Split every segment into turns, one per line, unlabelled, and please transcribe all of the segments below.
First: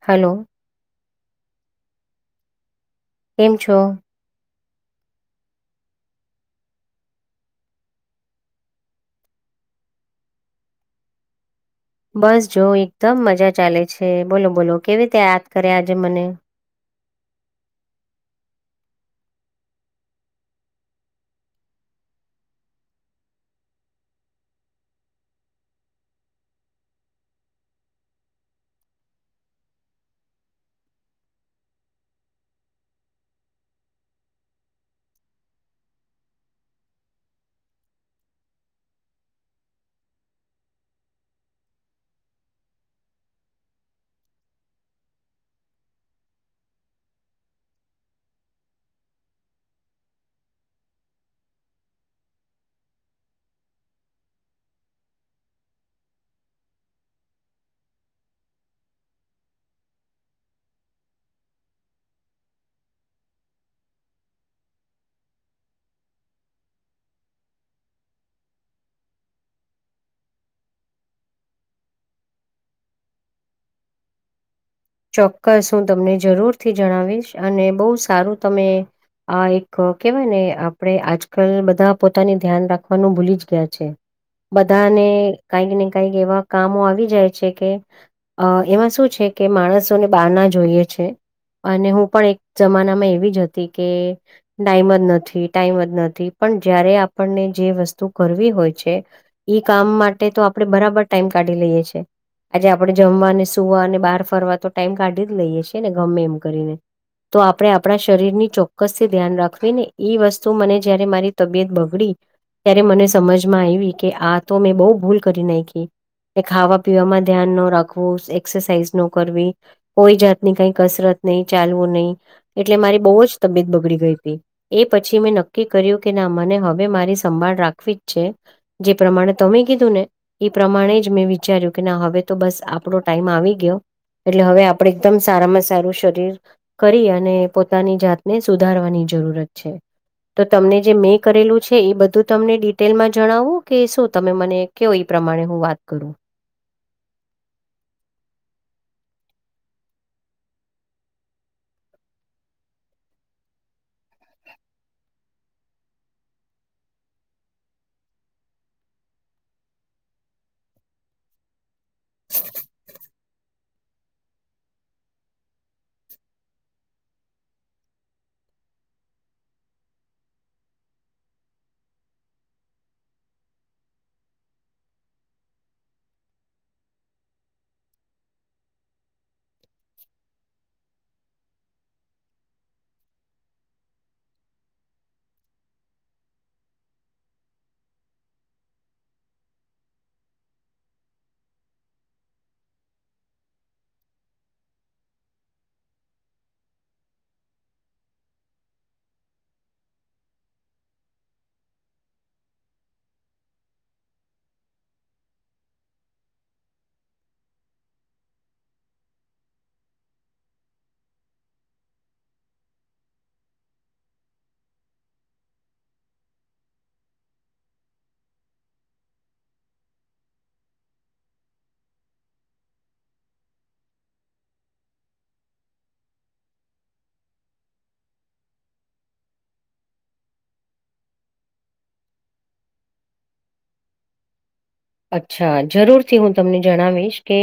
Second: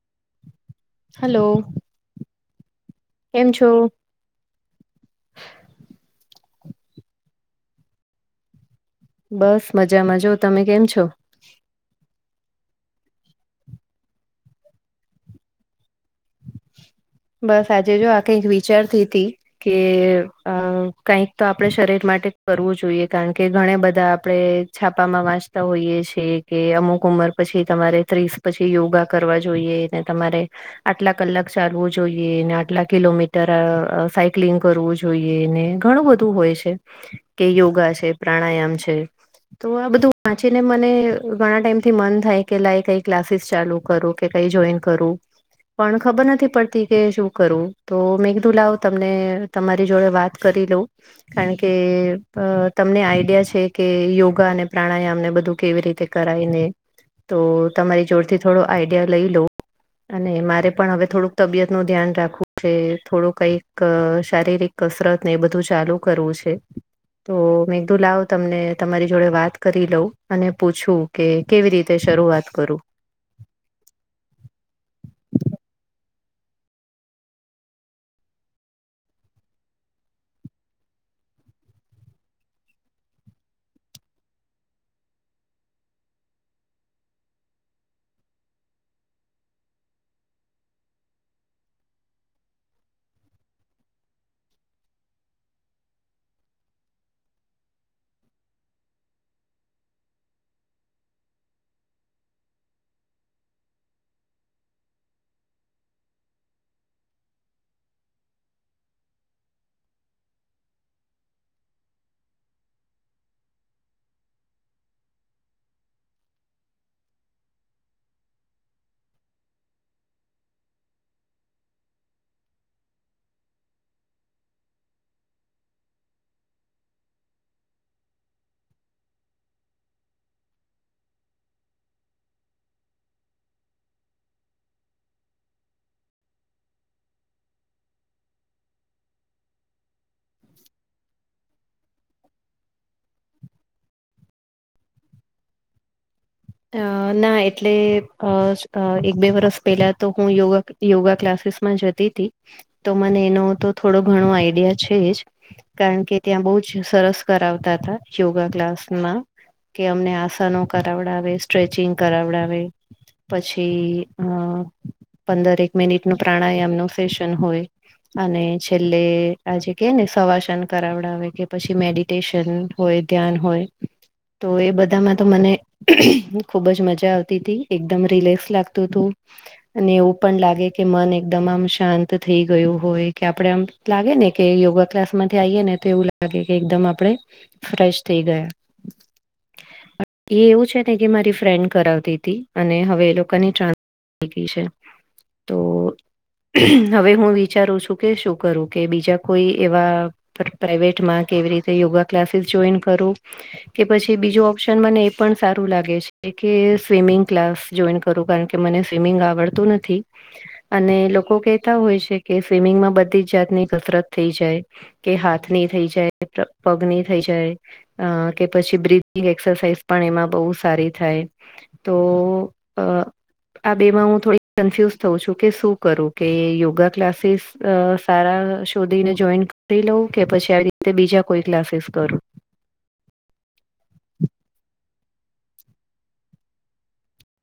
Hello.
Hello.
કેમ છો?
બસ મજામાંજ તમે કેમ છો?
બસ જો એકદમ મજા ચાલે છે બોલો બોલો કેવી રીતે યાદ કરે આજે મને?
બસ આજે જો આ કઈક વિચાર થ તી. કે અ કઈક તો આપણે શરીર માટે કરવું જોઈએ કારણ કે ઘણા બધા આપણે છાપામાં વાંચતા હોઈએ છે કે અમુક ઉંમર પછી તમારે ત્રીસ પછી યોગા કરવા જોઈએ. તમારે, આટલા કલાક ચાલવું જોઈ આટલા કિલોમીટર સાયક્લિંગ કરવું જોઈએ ને ઘણું બધું હોય છે. કે યોગા છે પ્રાણાયામ છે. તો આ બધું વાંચીને મને ઘણા ટાઈમ થી મન થાય કે લાય કઈ ક્લાસીસ ચાલુ કરુ. કે કઈ જોઈન કરું, પણ ખબર નથી પડતી. કે શું કરવું તો મેઘદુ લાવ તમને તમારી જોડે વાત કરી લઉ. કારણ કે તમને આઈડિયા છે કે યોગા અને પ્રાણાયામ ને બધું કેવી રીતે કરાયને, તો તમારી જોડથી થોડો આઈડિયા લઈ લો. અને મારે પણ હવે થોડુંક તબિયત નું ધ્યાન રાખવું છે થોડું કઈક શારીરિક કસરત ને એ બધું ચાલુ કરવું છે. તો મેઘદુ લાવ તમને તમારી જોડે વાત કરી લઉં અને પૂછું. કે કેવી રીતે શરૂઆત કરું.
ચોક્કસ હું તમને જરૂરથી જણાવીશ અને બહુ સારું તમે આ એક કેવાય ને આપણેે આજકાલ બધા પોતાને ધ્યાન રાખવાનું ભૂલી જ ગયા છે. બધાને કઈક ને કઈક એવા કામો આવી જાય છે કે અ એમાં શું છે કે માણસોને બાર ના જોઈએ છે. અને હું પણ એક જમાનામાં એવી જ હતી કે ટાઈમ જ નથી ટાઈમ જ નથી પણ જયારે આપણને જે વસ્તુ કરવી હોય છે. ઈ કામ માટે તો આપડે બરાબર ટાઈમ કાઢી લઈએ છે. આજે આપણે જમવા, ને સુવા, ને બહાર ફરવા તો ટાઈમ કાઢી જ લઈએ છીએ ને ગમે એમ કરીને. તો આપણે આપણા શરીર ની ચોક્કસથી ધ્યાન રાખવી. ને ઈ વસ્તુ મને જયારે મારી તબિયત બગડી ત્યારે મને સમજમાં આવી કે આ તો મેં બહુ ભૂલ કરી નાયખી. ને ખાવા પીવામાં ધ્યાન ન રાખવું, એક્સરસાાઈઝ નો કરવી. કોઈ જાતની કઈ કસરત નહીં, ચાલવું નહીં, એટલે મારી બહુ જ તબિયત બગડી ગઈ હતી. એ પછી મેં નક્કી કર્યું કે ના મને હવે મારી સંભાળ રાખવી જ છે. જે પ્રમાણે તમે કીધું ને ઈ પ્રમાણે જ મેં વિચાર્યું કે ના હવે તો બસ આપણો ટાઈમ આવી ગયો. એટલે હવે આપડે એકદમ સારામાં સારું શરીર કરી અને પોતાની જાતને સુધારવાની જરૂરત છે. તો તમને જે મેં કરેલું છે ઈ બધું જ તમને ડિટેલમાં જણાવું, કે શું તમે મને કયો ઈ પ્રમાણે હું વાત કરું.
અહ ના એટલે અહ-અહ એક બે વરસ પહેલા તો હું યોગા ક યોગા ક્લાસીસમાં જતી તી. તો મને એનો તો થોડો ઘણો આઈડિયા છે જ. કારણ કે ત્યાં બહુ જ સરસ કરાવતા હતા યોગા ક્લાસમાં. કે અમને આસનો કરાવડાવે, સ્ટ્રેચિંગ કરાવડાવે પછી અહ પંદરેક મિનિટ નું પ્રાણાયામ નું સેશન હોય. અને છેલ્લે આજે કે ને સવાસન કરાવડાવે કે પછી મેડિટેશન હોય, ધ્યાન હોય, તો એ બધામાં તો મને હું ખુબ જ મજા આવતી તી, એકદમ રિલેક્સ લાગતું તું. અને એવું પણ લાગે કે મન એકદમ આમ શાંત થઈ ગયું હોય કે આપડે આમ લાગે ને કે યોગા ક્લાસ માંથી આઈએ ને તો એવું લાગે કે એકદમ આપણેે ફ્રેશ થઈ ગયા. એ એવું છે ને કે મારી ફ્રેન્ડ કરાવતી તી. અને હવે એ લોકોની ટ્રાન થઈ ગઈ છે. તો હવે હું વિચારું છું કે શું કરું કે બીજા કોઈ એવા પ્ર પ્રાઈવેટમાં કેવી રીતે યોગા ક્લાસીસ જોઈન કરું કે પછી બીજું ઓપ્શન મને એ પણ સાર રું લાગે છે કે સ્વિમિંગ ક્લાસ જોઈન કરું, કારણ કે મને સ્વિમિંગ આવડતું નથી. અને લોકો કહેતા હોય છે કે સ્વિમિંગમાં બધી જ જાતની કસરત થઈ જાય. કે હાથની થઈ જાય, પ્ર પગની થઈ જાય અહ કે પછી બ્રિથિંગ એક્સરસાાઈઝ પણ એમાં બહુ સારી થાય. તો અહ આ બે માં હું થોડી કન્ફ્યુઝ થઉં છું કે શું કરું, કે યોગા ક્લાસીસ અહ સારા શોધીને જોઈન કરી લઉં, કે પછી આવી રીતે બીજા કોઈ ક્લાસીસ કરું.
અચ્છા. જરૂર થી હું તમને જણાવીશ કે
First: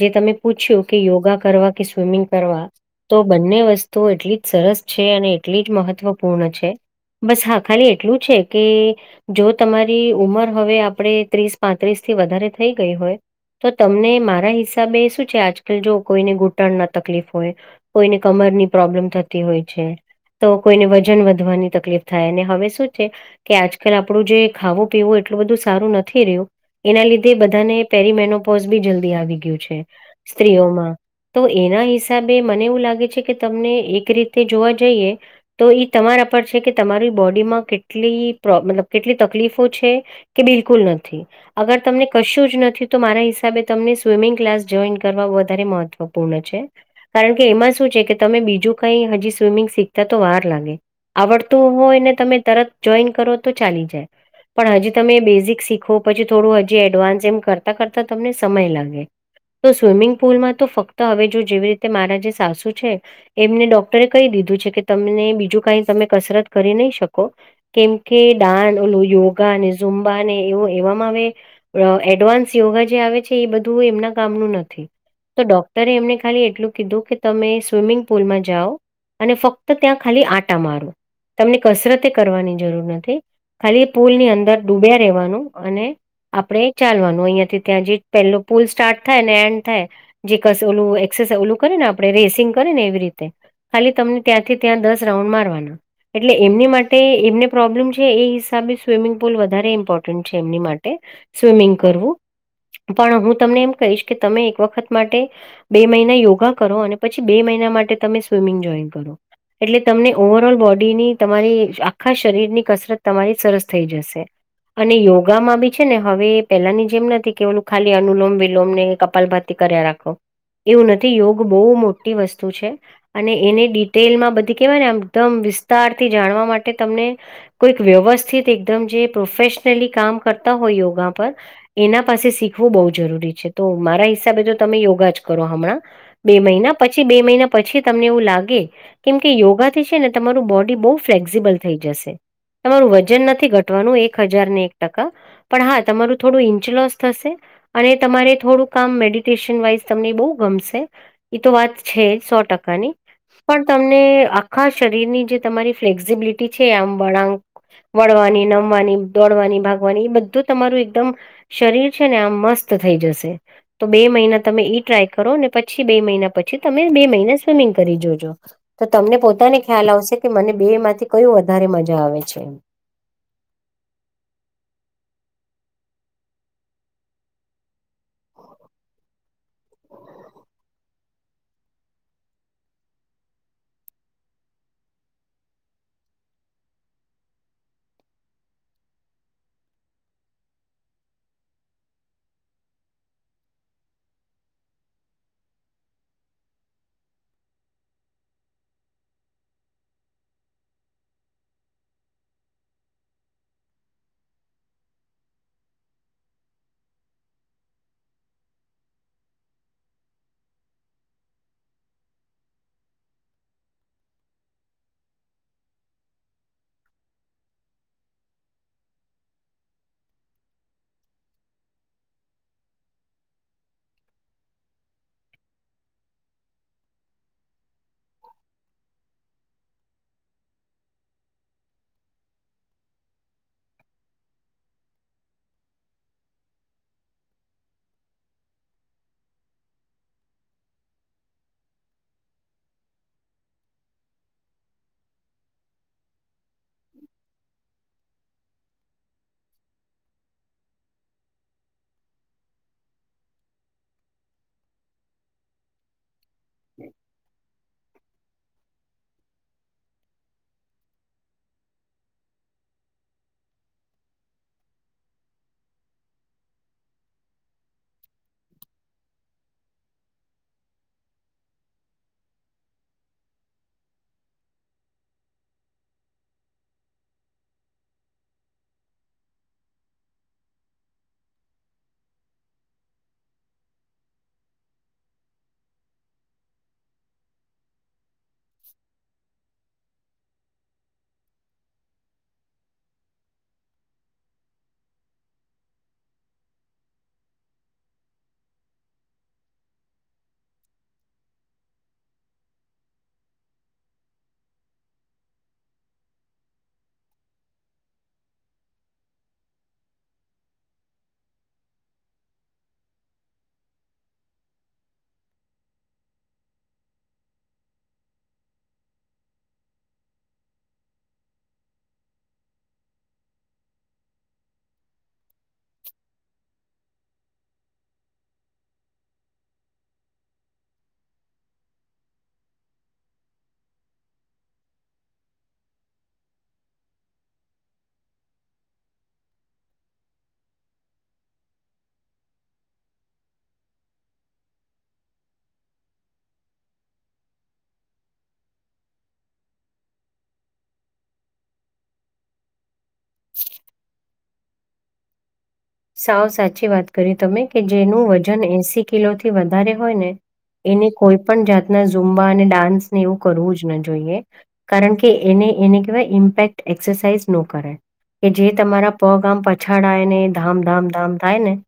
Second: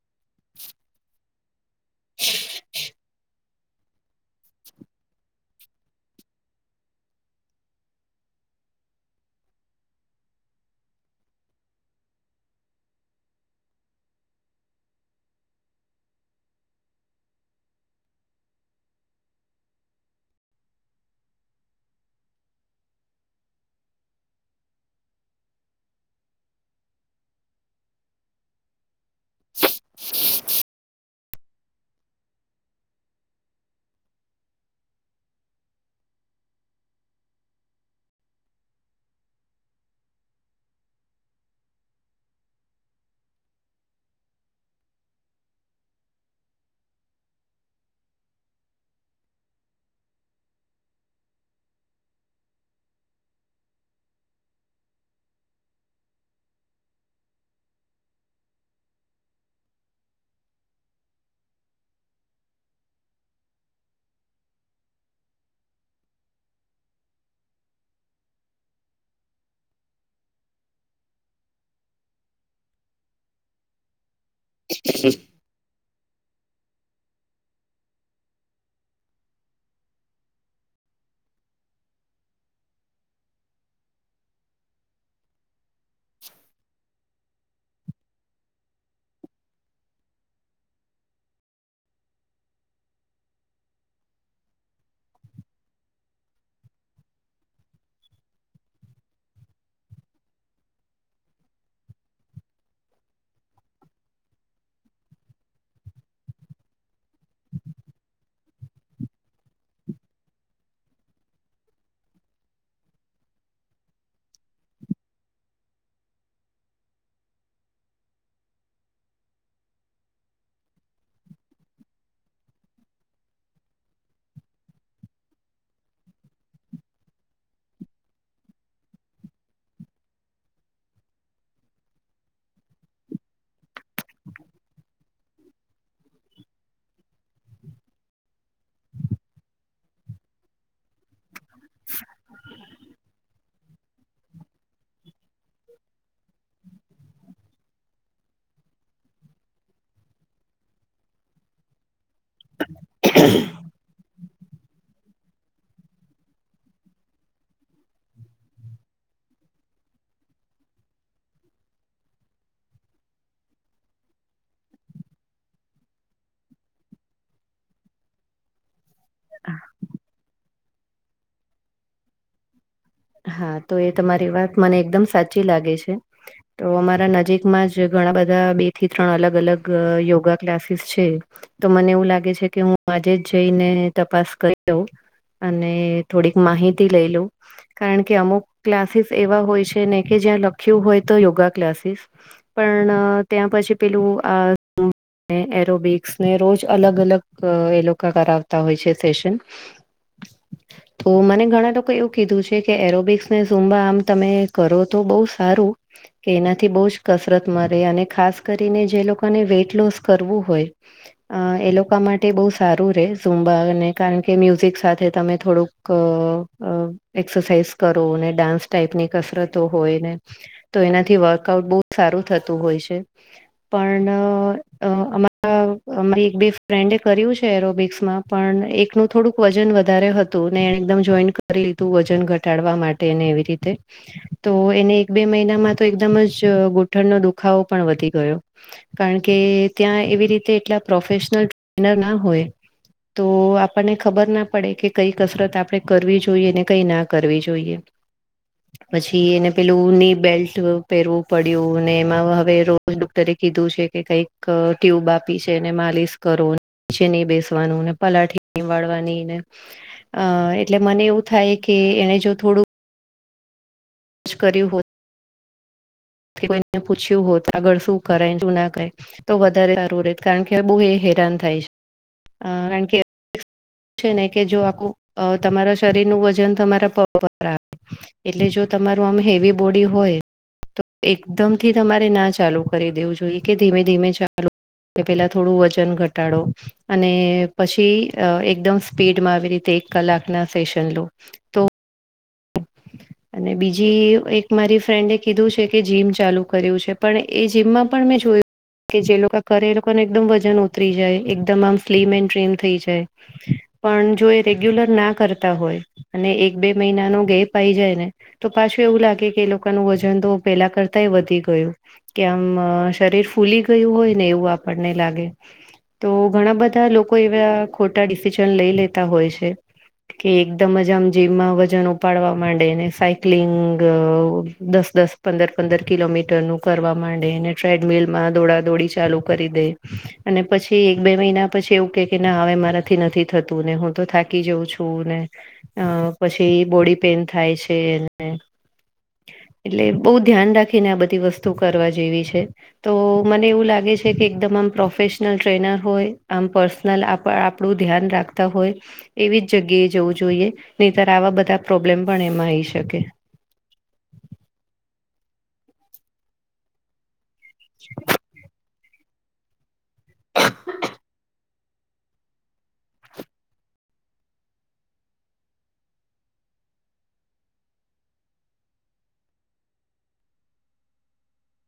જે તમે પૂછ્યું કે યોગા કરવા કે સ્વિમિંગ કરવા. તો બંને વસ્ તું એટલી જ સરસ છે અને એટલી જ મહત્વપૂર્ણ છે. બસ હા ખાલી એટલું છે કે જો તમારી ઉમર હવે આપણે ત્રીસ પાંત્રીસ થી વધારે થઈ ગઈ હોય તો તમને મારા હિસાબે શું છે આજકાલ જો કોઈને ઘૂંટણ ના તકલીફ હોય કોઈને કમર ની પ્રોબ્લેમ થતી હોય છે. તો કોઈને વજન વધવાની તકલીફ થાય, અને હવે શું છે કે આજકાલ આપડું જે ખાવું પીવું એટલું બધું સારું નથી રહ્યું એના લીધે બધાને પેરિમેનોપોઝ બી જલ્દી આવી ગયું છે સ્ત્રીઓમાં. તો એના હિસાબે મને એવું લાગે છે કે તમને એક રીતે જોવા જઈએ તો ઈ તમારા પર છે કે તમારી બોડીમાં કેટલી પ્રો મતલબ કેટલી તકલીફો છે કે બિલકુલ નથી. અગર તમને કશું જ નથી તો મારા હિસાબે તમને સ્વિમિંગ ક્લાસ જોઈન કરવા વધારે મહત્વપૂર્ણ છે. કારણ કે એમાં શું છે કે તમે બીજું કઈ હજી સ્વિમિંગ શીખતા તો વાર લાગે. આવડતું હોય ને તમે તરત જોઈન કરો તો ચાલી જાય. પણ હજી તમે બેઝિક શીખો પછી. થોડું હજી એડવાન્સ એમ કરતાં કરતાં તમને સમય લાગે. તો સ્વિમિંગ પુલમાં તો ફક્ત હવે જો જેવી રીતે મારા જે સાસુ છે. એમને ડોક્ટરે કહી દીધું છે કે તમને બીજું કઈ તમે કસરત કરી નહી શકો. કેમ કે દાંડ ઓલું યોગા ને ઝુંમબા ને એવો એવા. એડવાન્સ યોગા જે આવે છે એ બધું એમના કામનું નથી. તો ડોક્ટરે એમને ખાલી એટલું કીધું કે તમે સ્વિમિંગ પુલમાં જાઓ. અને ફક્ત ત્યાં ખાલી આટા મારો. તમને કસરતે કરવાની જરૂર નથી ખાલી પુલની અંદર ડૂબ્યા રહેવાનું. અને આપડે ચાલવાનું અહિયાં થી ત્યાં જે પહેલો પુલ સ્ટાર્ટ થાય ને એન્ડ થાય. જે કશું ઓલું એક્સરસા ઓલું કરે ને આપણે રેસિંગ કરે ને એવી રીતે. ખાલી તમને ત્યાંથી ત્યાં દસ રાઉન્ડ મારવાના. એટલે એમની માટે એમને પ્રોબ્લેમ છે એ હિસાબે સ્વિમિંગ પુલ વધારે ઇમ્પોર્ટન્ટ. છે એમની માટે સ્વિમિંગ કરવું. પણ હું તમને એમ કહીશ કે તમે એક વખત માટે. બે મહિના યોગા કરો અને પછી બે મહિના માટે તમે સ્વિમિંગ જોઈન કરો. એટલે તમને ઓવરઓલ બોડીની તમારી આખા શરીરની કસરત તમારી સરસ થઈ જશે. અને યોગ. યોગામાં બી છે ને હવે પેલાની જેમ નથી કે ઓલું ખાલી અનુલોમ વિલોમ ને કપાલ ભાતી કર્યા રાખો. એવું નથી યોગ બહુ મોટી વસ્તુ છે. અને એની ડિટેલમાં બધી કેહેવાય ને એકદમ વિસ્તાર થી જાણવા માટે તમને. કોઈક વ્યવસ્થિત એકદમ જે પ્રોફેશનલી કામ. કરતા હોય યોગા પર એના પાસે શીખવું બહુ જરૂરી છે. તો મારા હિસાબે જો તમે યોગા જ કરો હમણાં. બે મહિના પછી બે મહિના પછી તમને એવું લાગે. કેમ કે યોગાથી છે ને તમારું બોડી બહુ ફ્લેક્સિબલ થઈ જશે. તમારું વજન નથી ઘટવાનું એક હજાર ને. એક ટકા પણ હા તમારું થોડું ઇંચ લોસ થશે. અને તમારે થોડું કામ મેડિટેશન વાઈઝ તમને બહુ ગમશે એ તો વાત છે સો. ટકાની પણ. તમને આખા શરીર ની જે તમારી ફ્લેક્સિબિલિટી છે આમ વળાંક. વળવાની નમવાની દોડવાની ભાગ. વાની એ બધું તમારું એકદમ શરીર છે ને આ મસ્ત થઈ જશે. તો બે મહિના તમે ઈ ટ્રાય કરો અને પછી બે મહિના પછી તમે બે મહિના સ્વિમિંગ કરી જોજો. તો તમને પોતાને ખ્યાલ આવશે કે મને બે માંથી કયું વધારે મજા આવે છે.
હા તો એ તમારી વાત મને એકદમ સાચી લાગે છે. તો અમારા નજીકમાં જ ઘણા બધા બે થી ત્રણ અલગ અલગ યોગા ક્લાસીસ છે. તો મને એવું લાગે છે કે હું આજે જ જઈને તપાસ કરી દઉં. અને થોડીક માહિતી લઈ લવ. કારણ કે અમુક ક્લાસીસ એવા હોય છે ને કે જ્યાં લખ્યું હોય તો યોગા ક્લાસીસ. પણ ત્યાં પછી પેલું આ. એરોબિક્સ ને રોજ અલગ અલગ એ લોકો કરાવતા હોય છે સેશન. તો મને ઘણા લોકો એવું કીધું છે. કે એરોબિક્સને ઝૂમબા આમ તમે કરો તો બઉ સારું. કે એનાથી બહુ જ કસરત મળે અને ખાસ કરીને જે લોકોને વેઇટ લોસ કરવું હોય. અ એ લોકો માટે બહુ સારું રે ઝૂમબા ને કારણ કે મ્યુઝિક સાથે તમે થોડુંક. અ હું એક્સરસાાઈઝ કરુ ને ડાન્સ ટાઈપની કસરતો હોય ને. તો એનાથી વર્કઆઉટ બહુ સારું થતું હોય છે. પણ અમારા અમારી એક બે ફ્રેન્ડે કર્યું છે એરોબિક્સ માં, પણ એકનું થોડુંક વજન વધારે હતું ને એને એકદમ જોઈન્ટ કરી તું વજન ઘટાડવા માટેને એવી રીતે, તો એને એક બે મહિનામાં તો એકદમ જ ગોઠણનો દુખાવો પણ વધી ગયો. કારણ કે ત્યાં એવી રીતે એટલા પ્રોફેશનલ ટ્રેનર ના હોય. તો આપણને ખબર ના પડે કે કઈ કસરત આપડણે કરવી જોઈએને, કઈ ના કરવી જોઈએ. પછી એને પેલુંની બેલ્ટ પહેરવું પડ્યું ને એમાં હવે રો ડોક્ટરે કીધું છે કે કઈક ટ્યુબ આપી છે ને માલિશ, કરો, નીચે નહી બેસવાનું, ને પલાઠી, વાળવાનીને અ એટલે મને એવું થાય કે એને જો થોડુંક, કર્યું હતું, કોઈને પૂછ્યું હોત તો આગળ શું કરે શું ના કરે, તો વધારે સારૂં રેત કારણ કે બહુ એ હેરાન થાય છે. કારણ કે, છે ને કે જો આખું તમારા શરીર નું વજન તમારા પગ પર આવે. એટલે જો તમારું આમ હેવી બોડી હોય, તો એકદમથી તમારે ના ચાલુ કરી દેવું જોઈએ કે ધીમે ધીમે ચાલુ, કે પહેલા થોડું વજન ઘટાડો, અને પછી એકદમ સ્પીડમાં આવી રીતે એક કલાકના સેશન લો, તો અને બીજી એક મારી ફ્રેન્ડે કીધું છે, કે જીમ ચાલુ કર્યું છે પણ એ જીમમાં પણ મેં જોયું, કે જે કરે એ લોકોને એકદમ વજન ઉતરી જાય, એકદમ આમ સ્લીમ એન્ડ ટ્રીમ થઈ જાય. પણ જો એ રેગ્યુલર ના કરતા હોય અને એક બે મહિના નો ગેપ આઈ જાય ને, તો પાછું એવું લાગે કે એ લોકોનું વજન તો પહેલા કરતાય વધી ગયું. કે આમ શરીર ફૂલી ગયું હોય ને એવું આપણને લાગે. તો ઘણા બધા લોકો એવા ખોટા ડિસિઝન લઈ લેતા હોય છે. કે એકદમ જ આમ જીમમાં વજન ઉપાડવા માંડે ને, સાયક્લિંગ દસ દસ પંદર પંદર કિલોમીટર નું કરવા માંડેને, ટ્રેડમિલ માં દોડા દોડી ચાલુ કરી દે. અને પછી એક બે મહિના પછી એવું કે કે ના હવે મારાથી નથી થતું ને હું તો થાકી જાઉં છું ને. અ પછી બોડી પેન થાય છેને, એટલે બહુ ધ્યાન રાખીને આ બધી વસ્તુ કરવા જેવી છે. તો મને એવું લાગે છે કે એકદમ આમ પ્રોફેશનલ ટ્રેનર હોય આમ પર્સન નલ આપ આપણું ધ્યાન રાખતા હોય. એવી જ જગ્યાએ જવું જોઈએ નહીતર આવા બધા પ્રોબ્લેમ પણ એમાં આવીઈ શકે.
હ, સાવ સાચી વાત કરી તમે કે જેનું વજન એસી, કિલો થી વધારે હોય ને, એની કોઈ પણ જાત ન ઝુંબા અને ડાન્સ ને એવું કરવું જ ન જોઈએ. કારણ કે એને એને કહેવાય ઇમ્પેક્ટ એક્સરસાઇઝ નુ કરણ, કે જે તમારા પગ આમ પછાડાય ને એ ધામધામ ધામ થાય ને,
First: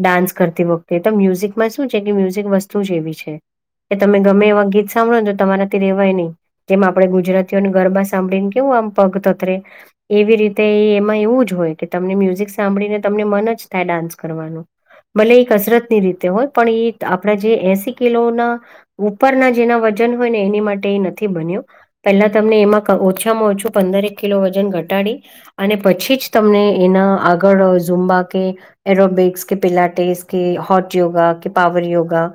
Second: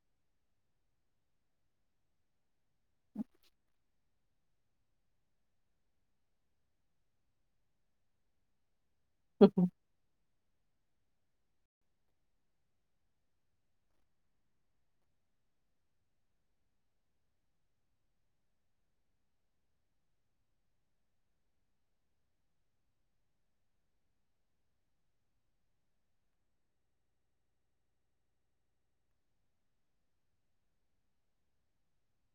ડાન્સ કરતી વખતે તો મ્યુઝિકમાં શું છે કે મ્યુઝિક વસ્તુ જે એવી છે. કે તમે ગમે એવા ગીત સાંભળો ને તો તમારા થી રહેવાય નહીં. જેમ આપણે ગુજરાતીઓને ગરબા સાંભળીને કેવું આમ, પગ તતરે એવી રીતે એમાં એવું જ હોય કે તમને મ્યુઝિક સાંભળીને, તમને મન જ થાય ડાન્સ કરવાનું. ભલે એ કસરત ની રીતે હોય પણ એ આપડા જે એસી કિલોના, ઉપરના જેના વજન હોય ને એની માટે એ નથી બન્યું. પહેલા તમને એમાં ઓછામાં ઓછું પંદર એક કિલો વજન ઘટાડી, અને પછી જ તમને એના આગળ, ઝુંબા, કે એરોબિક્સ, કે પિલાટેસ, કે હોટ યોગા, કે પાાવર યોગા,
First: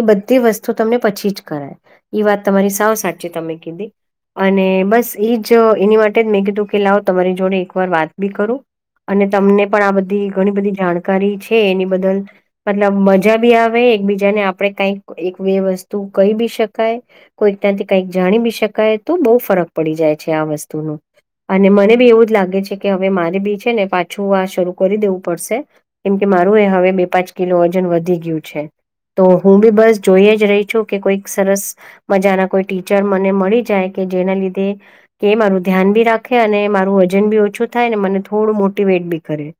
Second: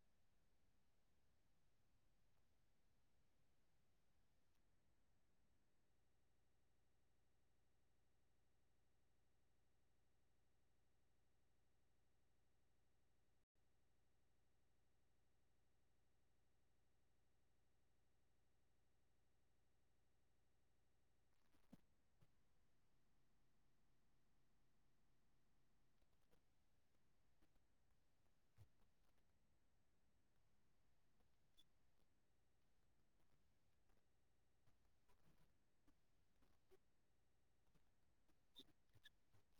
એ બધી વસ્તુ તમને પછી જ કરાય એ વાત તમારી સાવ સાચી તમે કીધી. અને બસ એજ એની માટે જ મેં કીધું કે લાવો તમારી જોડે એક વાર વાત બી કરું. અને તમને પણ આ બધી ઘણી બધી જાણકારી છે એની બદલ. મતલબ મજા બી આવે એકબીજાને આપડે કાઈક એક બે વસ્તુ કહી બી શકાય. કોઈક નાથી કઈક જાણી બી શકાય તો બહુ ફરક પડી જાય છે આ વસ્તુનો. અને મને બી એવું જ લાગે છે કે હવે મારી બી છે ને પાછું. શ કરી દેવું પડશે કેમ કે મારું એ હવે બે પાંચ કિલો વજન વધી ગયું છે. તો હું બી બસ જોઈ જ રહી છું કે કોઈક સરસ. મજાના કોઈ ટીચર મને મળી જાય કે જેના લીધે. કે મારું ધ્યાન બી રાખે અને મારું વજન બી ઓછું થાય ને મને થોડું મોટીવેટ બી કરે.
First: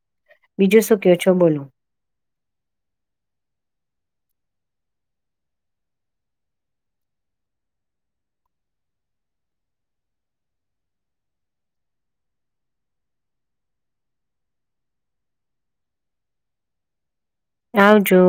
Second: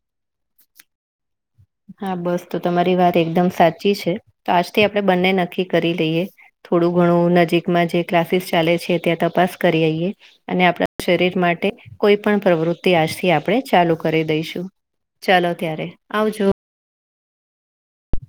બીજું શું કયો છો બોલું.
હા બસ તો તમારી વાત એકદમ સાચી છે તો આજથી આપડે બંને નક્કી કરી લઈએ. થોડું ઘણું નજીકમાં જે ક્લાસીસ ચાલે છે ત્યાં તપાસ કરી આઈએ. અને આપણા શરીર માટે કોઈ પણ પ્રવૃત્તિ આજથી આપણે ચાલુ કરી દઈશું. ચાલો ત્યારે આવજો.
આવજો.